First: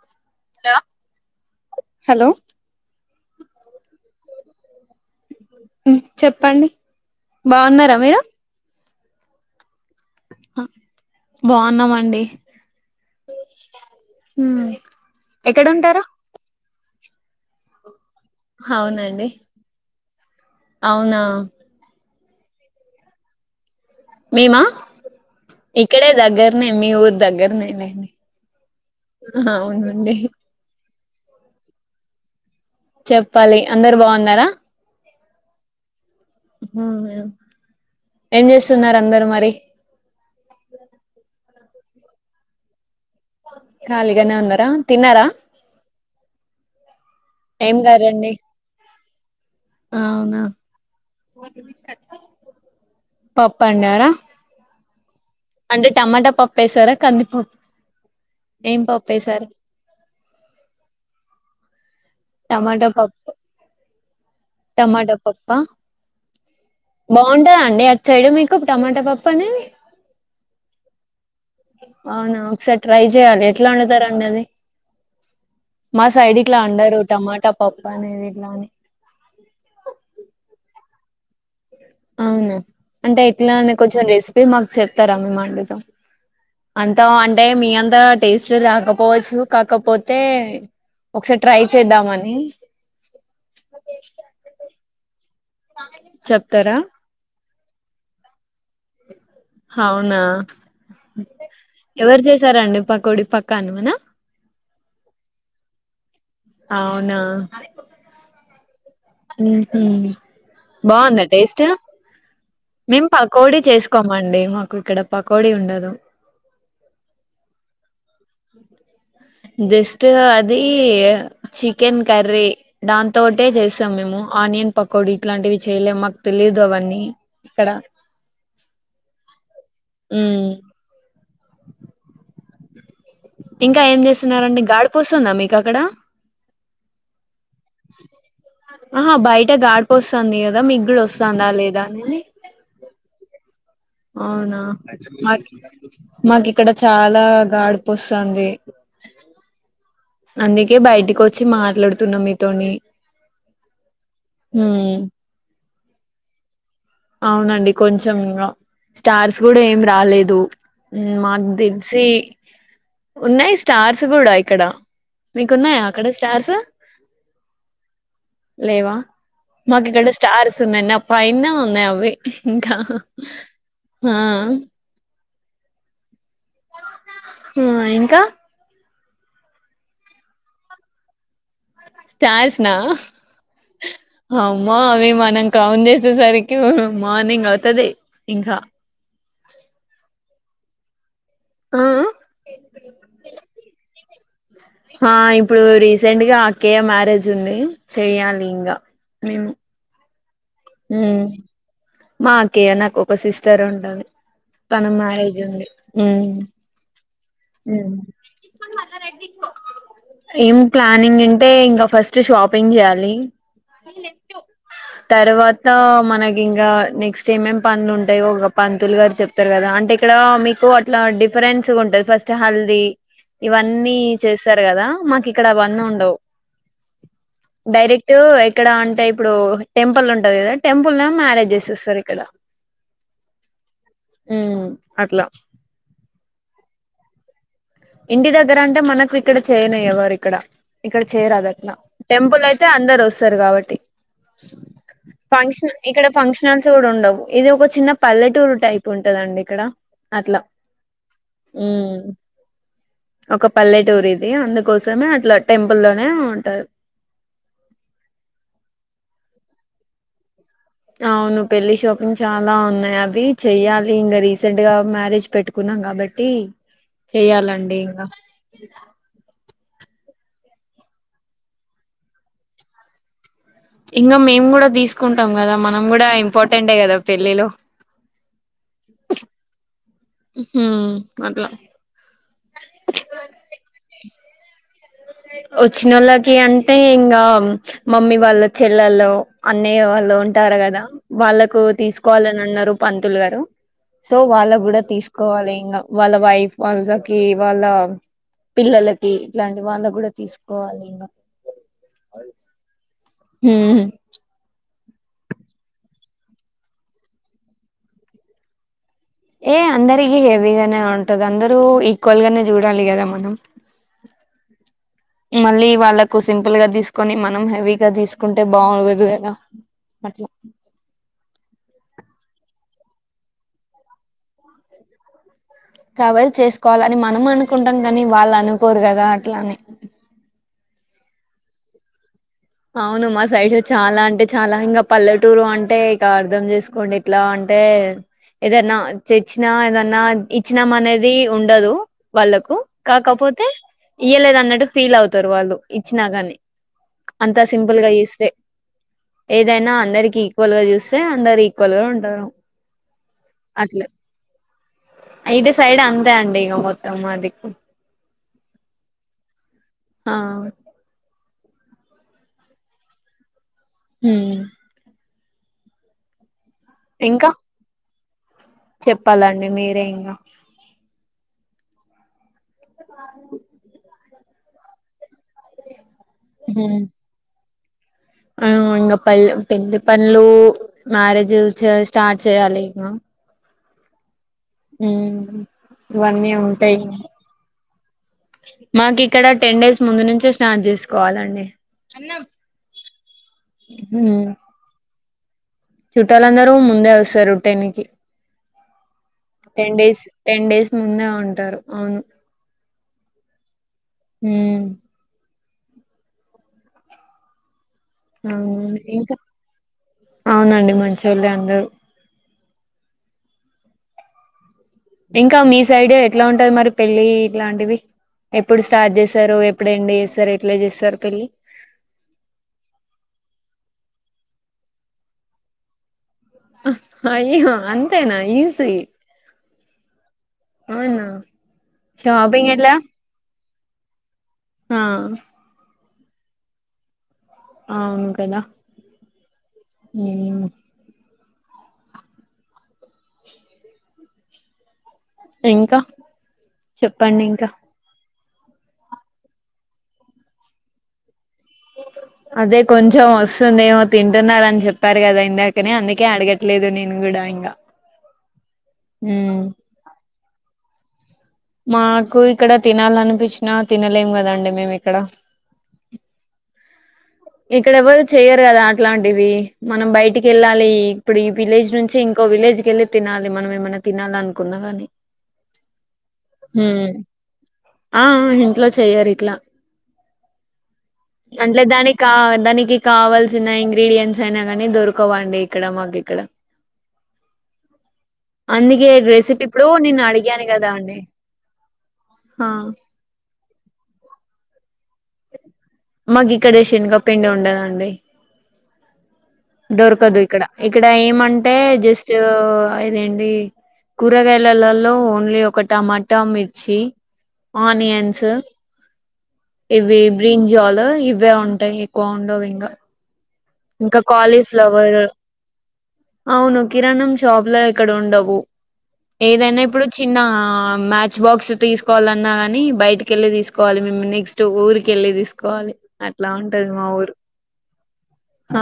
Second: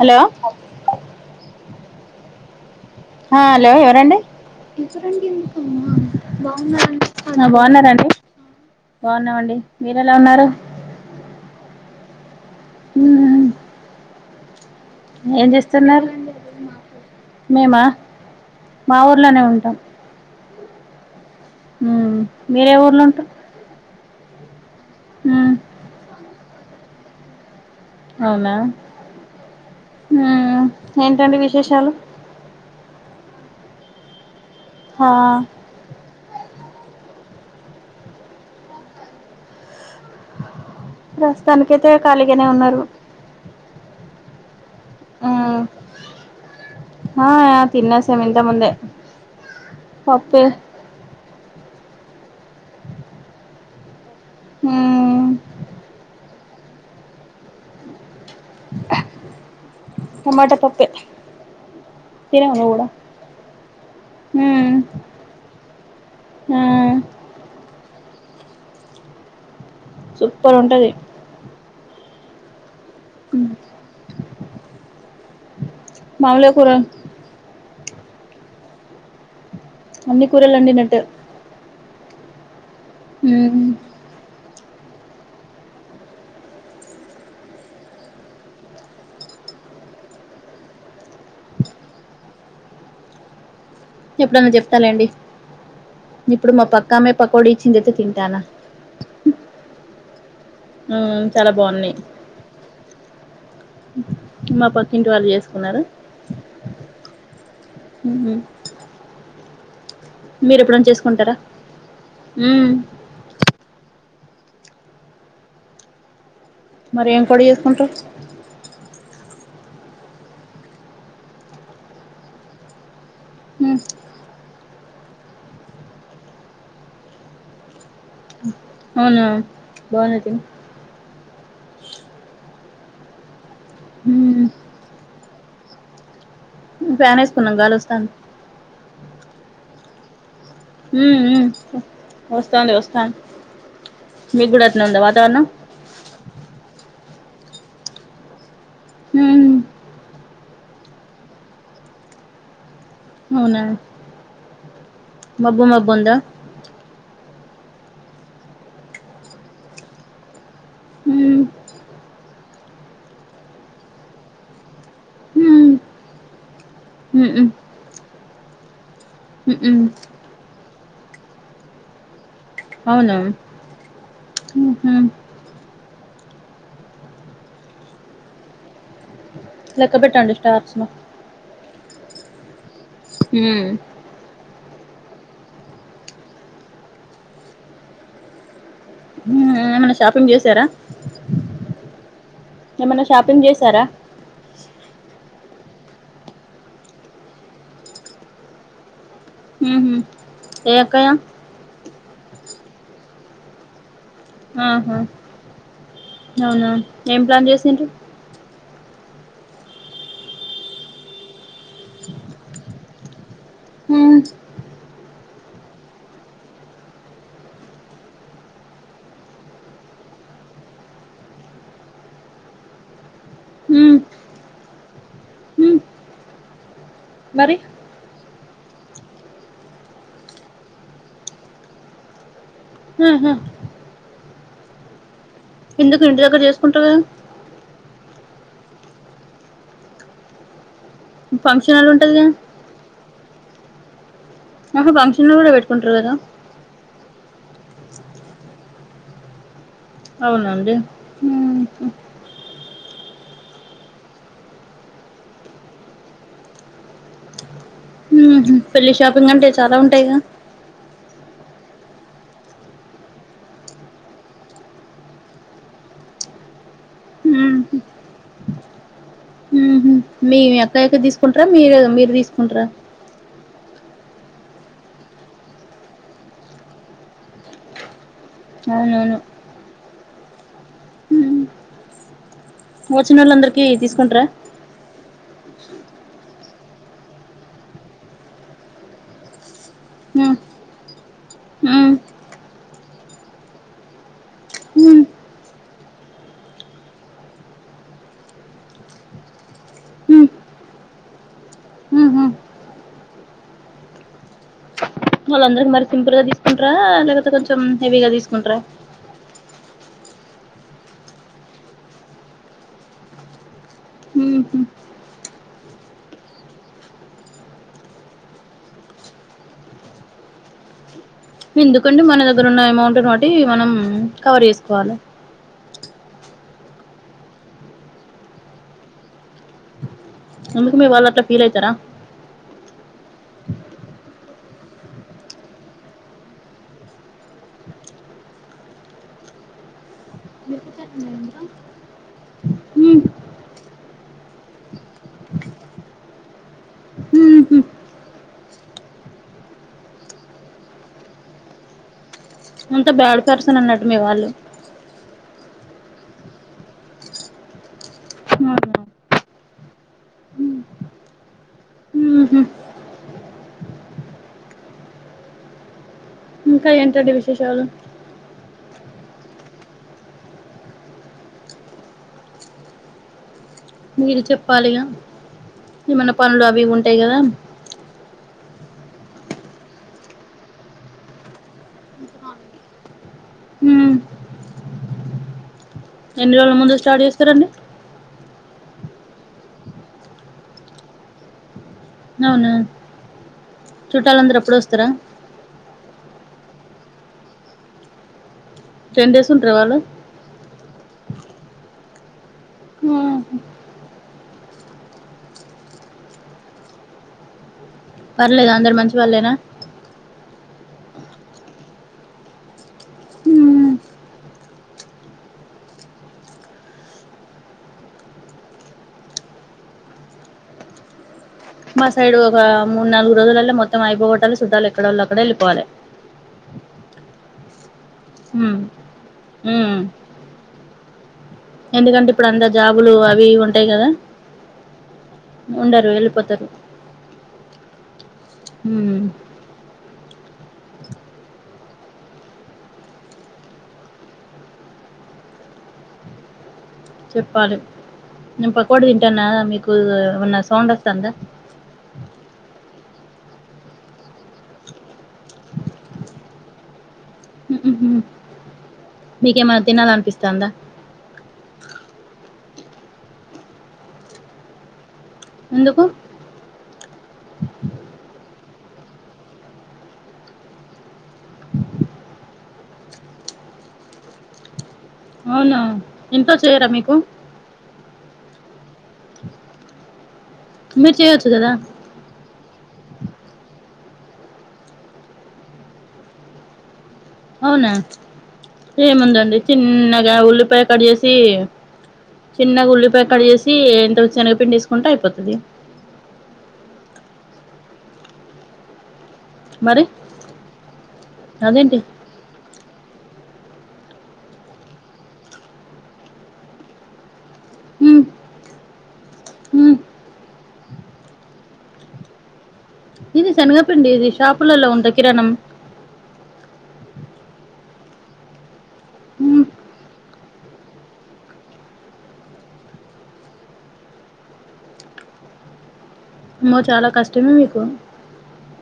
Hello hello ఆ hello ఎవరండి హ చెప్పండి బావున్నారా బాగున్నారా అండి బావున్నామండి బావున్నామండి హ్మ్ ఏంజెస్తున్నారు మేమా మా అవునండి ఊర్లనే ఉంటాం అవునా మ్మ్ మీరే ఊర్ల ఉంట్రూ మేమా ఇక్కడే దగ్గరనే మీ ఊరు దగ్గరనేనే అవునా ఆ ఏంటండి విశేషాలు చెప్పాలి అందర్ బావున్నరా హా మ్ హ్ ఏం జేసున్నార్ అందరు మరి ప్రస్తుతానికైతే ఖాళీగానే ఉన్నారు ఖాలిగానే ఉన్నారా తిన్నార మ్మ్ ఆ ఆ తినేసమ్ ఇంతముందే అవునా పప్పు పప్పండరా మ్మ్ అంటే టమాటా పప్పు ఏసారా కందిపప్ టమాట పప్పే తినవా నువ్వు కూడా టమాటా పప్పు మ్మ్ టమాటా పప్పా ఆ బావుంటద అండి అ చెయడ మీకు టమాటా పప్పని సుప్పర్ ఉంటది అవునా ఒకస ట్రై జేయాలి ఎట్లా ఓండుతార్ అండి అది మా సైడ్ మామూలుగా ఇట్లా కూర అండరు ట్ట పప్పు అనేది ఇట్లానే అన్ని కూరల్ అండి నట్టు అవునా అంటే ఇట్లానే కొంచెం రెసిపీ మాకు చెప్తారా మేం అండుతాం అంతో అంటే మీ అంతా టేస్ట్ రాకపోవచ్చు కాకపోతే ఒకసారి ట్రై చేద్దాం అని ఎప్పుడన్నా చెప్తలెండి ఇప్పుడు మా చెప్తారా పక్కామె పకోడి చిందైతే తింటానా అవునా మ్మ్ చాలా బాగున్నాయి ఎవరు జేసారండి పకోడి పక్కనునా క్కింటి వాళ్ళు చేసుకున్నారు అవునా మ్మ్ ఉహ్మ్ మీరు ఎప్పుడన్నా బావుందా చేసుకుంటారా టేస్ట్ మ్మ్ మేం పకోడి చేస్కోమ్ మండే మాకు ఇక్కడ పకోడి ఉండదు మరి ఏం కొడి చేసుకుంట్రూ జస్ట్ అది చికెన్ కర్రీ దన్ తోటే మ్మ్ చేస్సాం మేము ఆనియన్ పకోడి ఇట్లాంటివి చేయలేము మాక్ తెలిదు అవన్నీ ఇక్కడ అవునా బావున్నై తిన్ ఉమ్ ఇంకా ఏం చేసున్నారండి గాడ్పోసుందా మిక్ అక్కడ ఫ్యానెస్ అహా బయిట గాడ్పోసంది మీగ్ గుడ మ్మ్ మ్మ్ అస్సందా లేదా అని వస్తాంది వస్తాంది మీకు అవునా కూడా అట్నే ఉందా వాతావరణం మాక్ మాక్ ఇక్కడ చాలా గాడ్పోస్సంది ఉహ్మ్ అందుకే బయటికొచ్చి మాట్లాడుతున్నా మీతోని అవునా ఉమ్ మబ్బు మబ్బు ఉందా అవునండి కొంచెం ఇంగా స్టార్స్ కూడా ఏం రాలేదు మ్మ్ మాక్ దెలిసి ఉన్నాయి స్టార్స్ గూడా ఇక్కడ మ్మ్ మీకున్నాయా అక్కడ స్టార్స్ మ్మ్ లేవా మ్మ్ మ్మ్ మాకు ఇక్కడ స్టార్స్ ఉన్నాయి నా పైన న్నాయవ్వి ఇంకా అవునా హా ఊహు హ ఇంకా లెక్క బెటండి స్టార్స్ ను స్టార్స్ నా ఉమ్ అమ్మో అవి మనం కౌంట్ జేసే సరికి మార్నింగ్ అవుతది ఇంకా ఏమన్నా షాపింగ్ చేశారా ఆ ఏమనా షాపింగ్ చేసారా ఆ ఇప్పుడు రీసెంట్ గా అక్కేయ మ్యారేజ్ ఉంది చెయ్యాలి ఇంగా ఉమ్ ఊహు ఏ అక్కయ్య మా అక్కయ్య నాక్ ఒక సిస్టర్ ఉంటది తన ఆహా మ్యారేజ్ ఉంది ఉమ్ అవునా ఏం ప్లాన్ చేసిండ్రు [unintelligible] ఏం ప్లానింగ్ అంటే ఇంకా ఫస్ట్ షాపింగ్ చేయాలి ఊ తర్వాత మనకి ఇంకా నెక్స్ట్ ఏమేం పనులు ఉంటాయో పంతులు గారు చెప్తారు కదా అంటే ఇక్కడ మీకు అట్లా డిఫరెన్స్ ఉంటుంది ఫస్ట్ స్ట్ హల్దీ ఊ ఇవన్నీ చేస్తార్ గదా మాక్ ఇక్కడ ఊ అవన్నుండవ్ మరి ట్ ఎక్కడ అంటే ఇప్పుడు టెంపుల్ ఉంటది గదా టెంపుల్ న మ్యారేజ్ జేసేస్తార్ ఇక్కడ మ్మ్హు ఉమ్ అట్లా ఎందుకు ఇంటి దగ్గర చేసుకుంటార్ గదా ఇంటి దగ్గర అంటే మనకు ఇక్కడ చేయాలె ఎవరు ఇక్కడ ఇక్కడ చేయరాదు అట్లా ఫంక్షన్ హాల్ ఉంటది కదా టెంపుల్ అయితే అందరోస్తారు కాబట్ ఆహా హాల్ కూడా ఫంక్షన్ పెట్టుకుంటారు ఇక్కడ కదా ఫంక్షనల్స్ గూడా ఉండవు ఇది ఒక చిన్న పల్లెటూరు టైప్ ఉంటదండి ఇక్కడ అట్లా అవునండి ఉమ్ ఒక పల్లెటూర్ ఇది అందుకోసమే అట్లా టెంపుల్ లోనే ఉంటారు ఉహు పెళ్ళి షాపింగ్ అంటే చాలా ఉంటాయ్ గా అవును పెళ్లి షాపింగ్ చాలా ఉన్నాయ్ అవి చెయాలి ఇంగా రీసెంట్ గా మ్యారేజ్ పెట్టుకున్నాం కాబ బట్టి చెయాలండి ఊహు ఇంకా ఊహు మీ అక్కయకి తీసుకుంటారా మీరే మీర్ తీసుకుంటారా ఇంగా మేమ్ కూడా తీసుకుంటాం గదా మనం కూడా ఇంపార్టెంటే గదా పెళ్ళిలో అవునవును ఉమ్ అట్లా వచ్చినోళ్ళందరికి తీస్కుంట్ర వచ్చినోళ్ళకి అంటే ఇంగా మమ్మీ వాళ్ళ చెల్లల్లో అన్నయ్య వాళ్ళో ఉంట ర్ గదా వాళ్ళకు తీసుకోవాలని అన్నారు పంతులుగారు సో వాళ్ళక్ గూడా తీసుకోవాలే ఇంగా వాళ్ళ వైఫ్ వాళ్ళకి వాళ్ళ పిల్లలకి ఇట్లాంటి వాళ్ళక్ కూడా తీసుకోవాలి ఇంగా ఉహు వాళ్ళందరికి మరి సింపుల్ గా తీసుకుంటారా లేకపోతే కొంచం హెవీగా తీసుకుంటారా అంటే అందరికి హెవీగానే ఉంటది అందరు ఈక్వల్ గానే జుడాలి గదా మనం మళ్ళీ వాళ్ళకు సింపుల్ గా తీసుకుని మనం హెవీగా తీసుకుంటే బాగోదు గదా అట్లా ఎందుకండి మన దగ్గర ఉన్న అమౌంట్ బట్టి మనం కవర్ చేసుకోవాలి కావాల్ చేసుకోవాలని మనం అనుకుంటాం కానీ వాళ్ళనుకోరు గదా అట్లాని ఎందుకు మీ వాళ్ళట్లా ఫీలైతారా అవును మా సైడ్ చాలా అంటే చాలా ఇంగ పల్లెటూరు అంటే ఇక అర్ధం జేస్కోండి ఏట్లా అంటే ఏదన్నా చెచ్చినా ఏదన్నా ఇచ్చిమానేది ఉండదు వాళ్ళకు కాకపో పోతే ఇయ్యలేద్ అన్నట్టు ఫీల్ అవుతారు వాళ్ళు ఇచ్చినా గాని అంతా సింపుల్ గా ఈస్తే ఏదైనా అందరికి ఈక్వల్ గా చూస్తే అందరు ఈక్వల్ గా ఉంటారు అంత బ్యాడ పర్సన్ అట్లా అన్నట్టు మీ వాళ్ళు ఇటు సైడ్ అంతే అండి ఇంగ మొత్తం మాది ఆ ఊహు. హుమ్ ఇంకా ఎంటండి విశేషాలు చెప్పలండి మీరే ఇంగ మీరు చెప్పాలిగా ఏమన్నా పనులు అవి హ్మ్ ఉంటాయి కదా ఇంగ పల్ పెండ్లి పనులు మ్యారేజు చ స్టార్ట్ చేయాలి ఇంగ ఉ ఇవన్నీ ఎన్ని రోజుల ఉంటాయి ముందు స్టార్ట్ చేస్తారండి మాకి ఇక్కడ టెన్ డేస్ ముందు నుంచే స్టార్ట్ చేసుకోవాలండి అవునా హ్మ్ చుట్టాలందరు అప్పుడే వస్తరా చుట్టాలందరూ ముందే వస్తారు టెన్ కి టెన్ డేస్ ఉంటారా టెన్ వాళ్ళు డేస్ టెన్ డేస్ ముందే ఉంటారు అవును ఊహు. ఉమ్ పర్లేదు అందరు మంచి వాళ్ళేనా అవునండి మంచోళ్ళే అందరు ఇంకా మీ సైడ్ ఎట్లా ఉంటది మరి పెళ్ళి ఇట్లాంటివి ఎప్పుడు స్టార్ట్ చేసారు ఎప్పుడు ఎండ్ చేస్తారు ఎట్లా చేస్తారు పెళ్లి మా సైడ్ ఒక మూడు నాలుగు రోజులల్లో మొత్తం అయిపోగోట్టాలి చుట్టాలు ఎక్కడోళ్ళు అక్కడ వెళ్ళిపోవాలి అయ్యో అంతేనా ఉమ్ ఈజి ఉమ్ అవునా ఎందుకంటే ఇప్పుడు అంద షాపింగ్ ఎట్లా జాబులు అవి ఇవి ఉంటాయి కదా ఆ ఉండరు వెల్లి పోతరు ఆ అవును కదా ఉ మ్ చెప్పండి ఇంకా చెప్పాలి నేను పకోడి తింటానా మీకు ఏమన్న సౌండ్ వత్తందా అదే కొంచెం వస్తుందేమో తింటున్నారని చెప్పారు కదా ఇందాకనే అందుకే అడగట్లేదు నేను కూ డ ఇంగ నీకేమన్న తినాలనిపిస్తాందా మాకు ఇక్కడ తినాలనిపించినా తినలేం కదండి మేము ఇక్కడ ఎందుకు ఇక్కడ ఎవరు చెయరు కదా అట్లాంటివి మనం బయటికెళ్ళాలి ఇప్పుడు ఈ విలేజ్ నుంచి ఇంకో విలే జ్కిల్లి తినాలి మనం ఏమైనా తినాలి అనుకున్నా గాని అవునా ఇంట్లో చేయరా మీకు ఆ ఇంట్లో చెయ్యరు ఇట్ల మీరు చేయొచ్చు కదా అంట్లే దానికి కా దనికి కావల్సిన ఇంగ్రీడియంట్స్ అయిన గానీ దొరకవండి ఇక్కడ మాకు ఇక్కడ అవునా అందుకే ఏముందండి రెసిపీ ఇప్పుడు నేను చిన్నగ అడిగాను ఉల్లిపాయ కదా కట్ అండి చేసి ఆ చిన్నగా ఉల్లిపాయ కట్ చేసి ఎంత శనగ పిండివేసుకుంటే అయిపోతది మాకు ఇక్కడ శనగపిండి ఉండదండి మరి దొరకదు ఇక్కడ ఇక్కడ ఏమంటే అదేంటి జస్టు అయిదండి కూరగాయలలలో ఓన్లీ ఒక టమాటా మిర్చి ఉమ్ ఆనియన్సు ఉమ్ ఇవి బ్రీన్జాలు ఇవే ఉంటయి ఎక్కువ ఉండవింగా ఇది శనగపిండి ఇది షాపులలో ఉంటద్ కిరాణం అవును కిరాణం షాప్లో ఇక్కడ ఉండవు ఉమ్ ఏదైనా ఇప్పుడు చిన్నా మ్యాచ్ బాక్స్ తీసుకోవాలన్నా గని బయటికెళ్ళి తీసుకోవాలి మేము నెక్స్ట్ ఊరికెళ్ళి తీసుకోవాలి అట్లా అమ్మో ఉంటది మా చాలా ఊరు కష్టమే మీకు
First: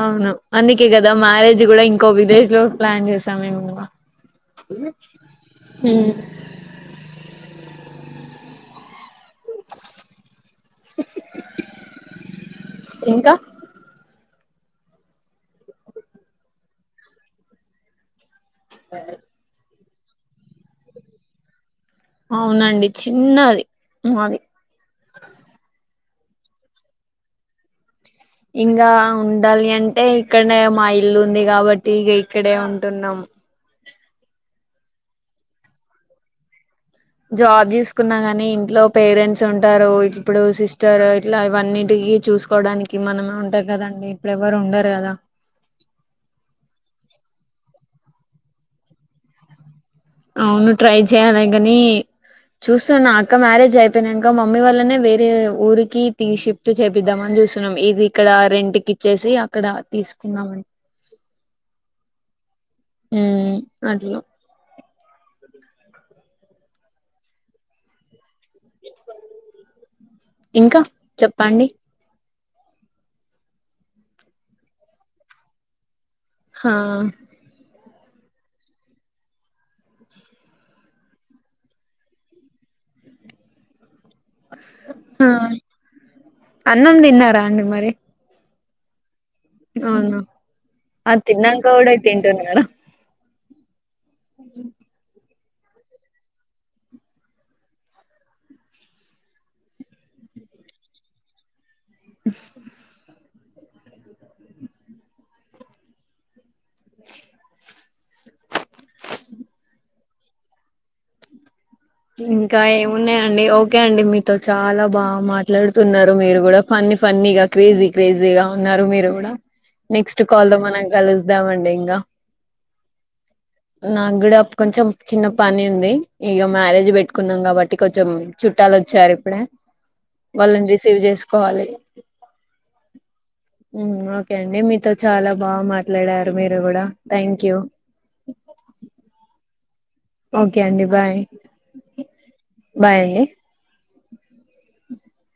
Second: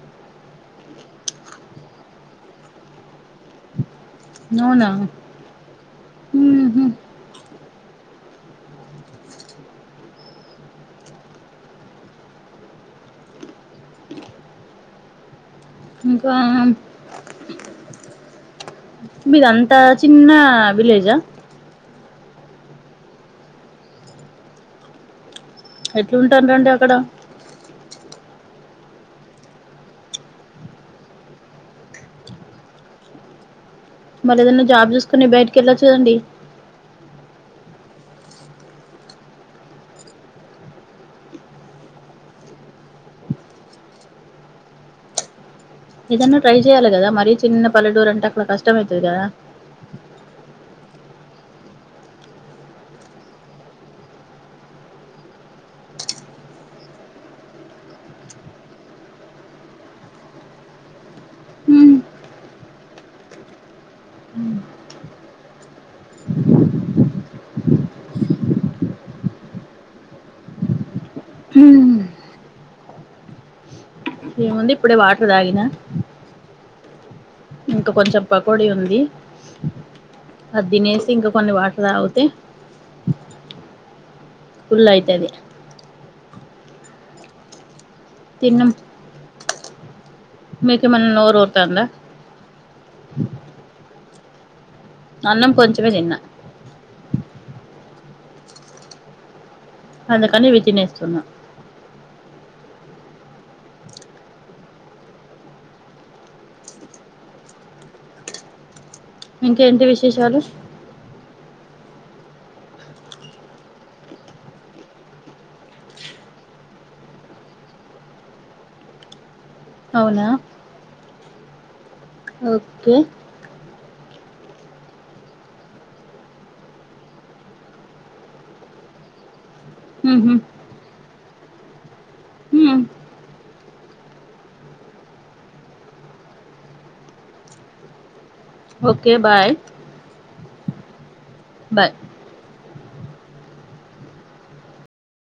అవును అందుకే గదా మ్యారేజ్ గూడా ఇంకో విలేజ్ లో ప్లాన్ చేసాము మేము అవునా మ్ ఉహు ఇంకా ఇంకా మిదంతా చిన్నా విలేజా అవునండి చిన్నది మాది ఎట్లుంటాన్రండి అక్కడ ఇంగా ఉండాలి అంటే ఇక్కడనే మా ఇల్లు ఉంది గాబట్టి ఇగ ఇక్కడే ఉంటున్నం మరేదన్న జాబ్ చూసుకొని బయటికెళొచ్చు కదండి జాబ్ చూసుకున్నా గని ఇంట్లో పేరెంట్స్ ఉంటారు ఇప్పుడు సిస్టర్ ఇట్లా ఇవన్నిటికి కి చూసుకోడానికి మనమే ఉంటం కదండి ఇప్పుడు ఎవ్వరు ఉండరు గదా ఏదన్నా ట్రై చేయాలి కదా మరీ చిన్న పల్లెటూరంటే అక్కడ కష్టమైతది గదా అవును ట్రై చేయాలి గనీ చూస్తున్నా అక్క మ్యారేజ్ అయిపోయినంక మమ్మీ వాళ్ళనే వేరే ఊరికి తీ షిఫ్ట్ చేపిద్దాం అన్ చుస్తున్నాం ఇది ఇక్కడ రెంట్ కిచ్చేసి అక్కడ తీసుకుందాం అని ఉమ్ మ్ అట్ల ఇంక చెప్పండి ఉమ్ ఏముంది ఇప్పుడే వాటర్ తాగిన హా ఇంక కొంచెం పకోడి ఉంది అది తినేసి ఇంకా కొన్ని వాటర్ తాగుతే ఫుల్ ఆ అయితది అన్నం తిన్నారా అండి మరి తిన్నం అవున ఆది నోరు తిన్నంక ఊరుతాందా కూడా ఇ తింటున్నారా అన్నం కొంచమే తిన్న అందుకనీ ఇవి తినేస్తున్న చేసేవళ్ళు ఇంకా ఏమున్నాయండి ఓకే అండి మీతో చాలా బాగా మాట్లాడుతున్నరు మీరు గూడా ఫన్ న్ని ఫన్నీ గా క్రేజీ క్రేజీ గా ఉన్నారు మీరు గూడా నెక్స్ట్ అవునా కాల్ లొ మనం కలుద్దామండి ఇగ ఓకే నాగూడ కొంచెం చిన్న పని ఉంది ఇగమ్యారేజ్ పెట్టుకున్నాం కాబట్టి కొంచెం చుట్ట లొచ్చారు ఇప్పుడే ఊహూ వాళ్ళని రిసీవ్ చేసుకోవాలి ఊ మ్ ఓకే అండి మీతో చాలా బాగ మాట్లాడారు మీరు గూడా thank you okay bye okay అండి బాయ్ బయ్ బాయ్ అండి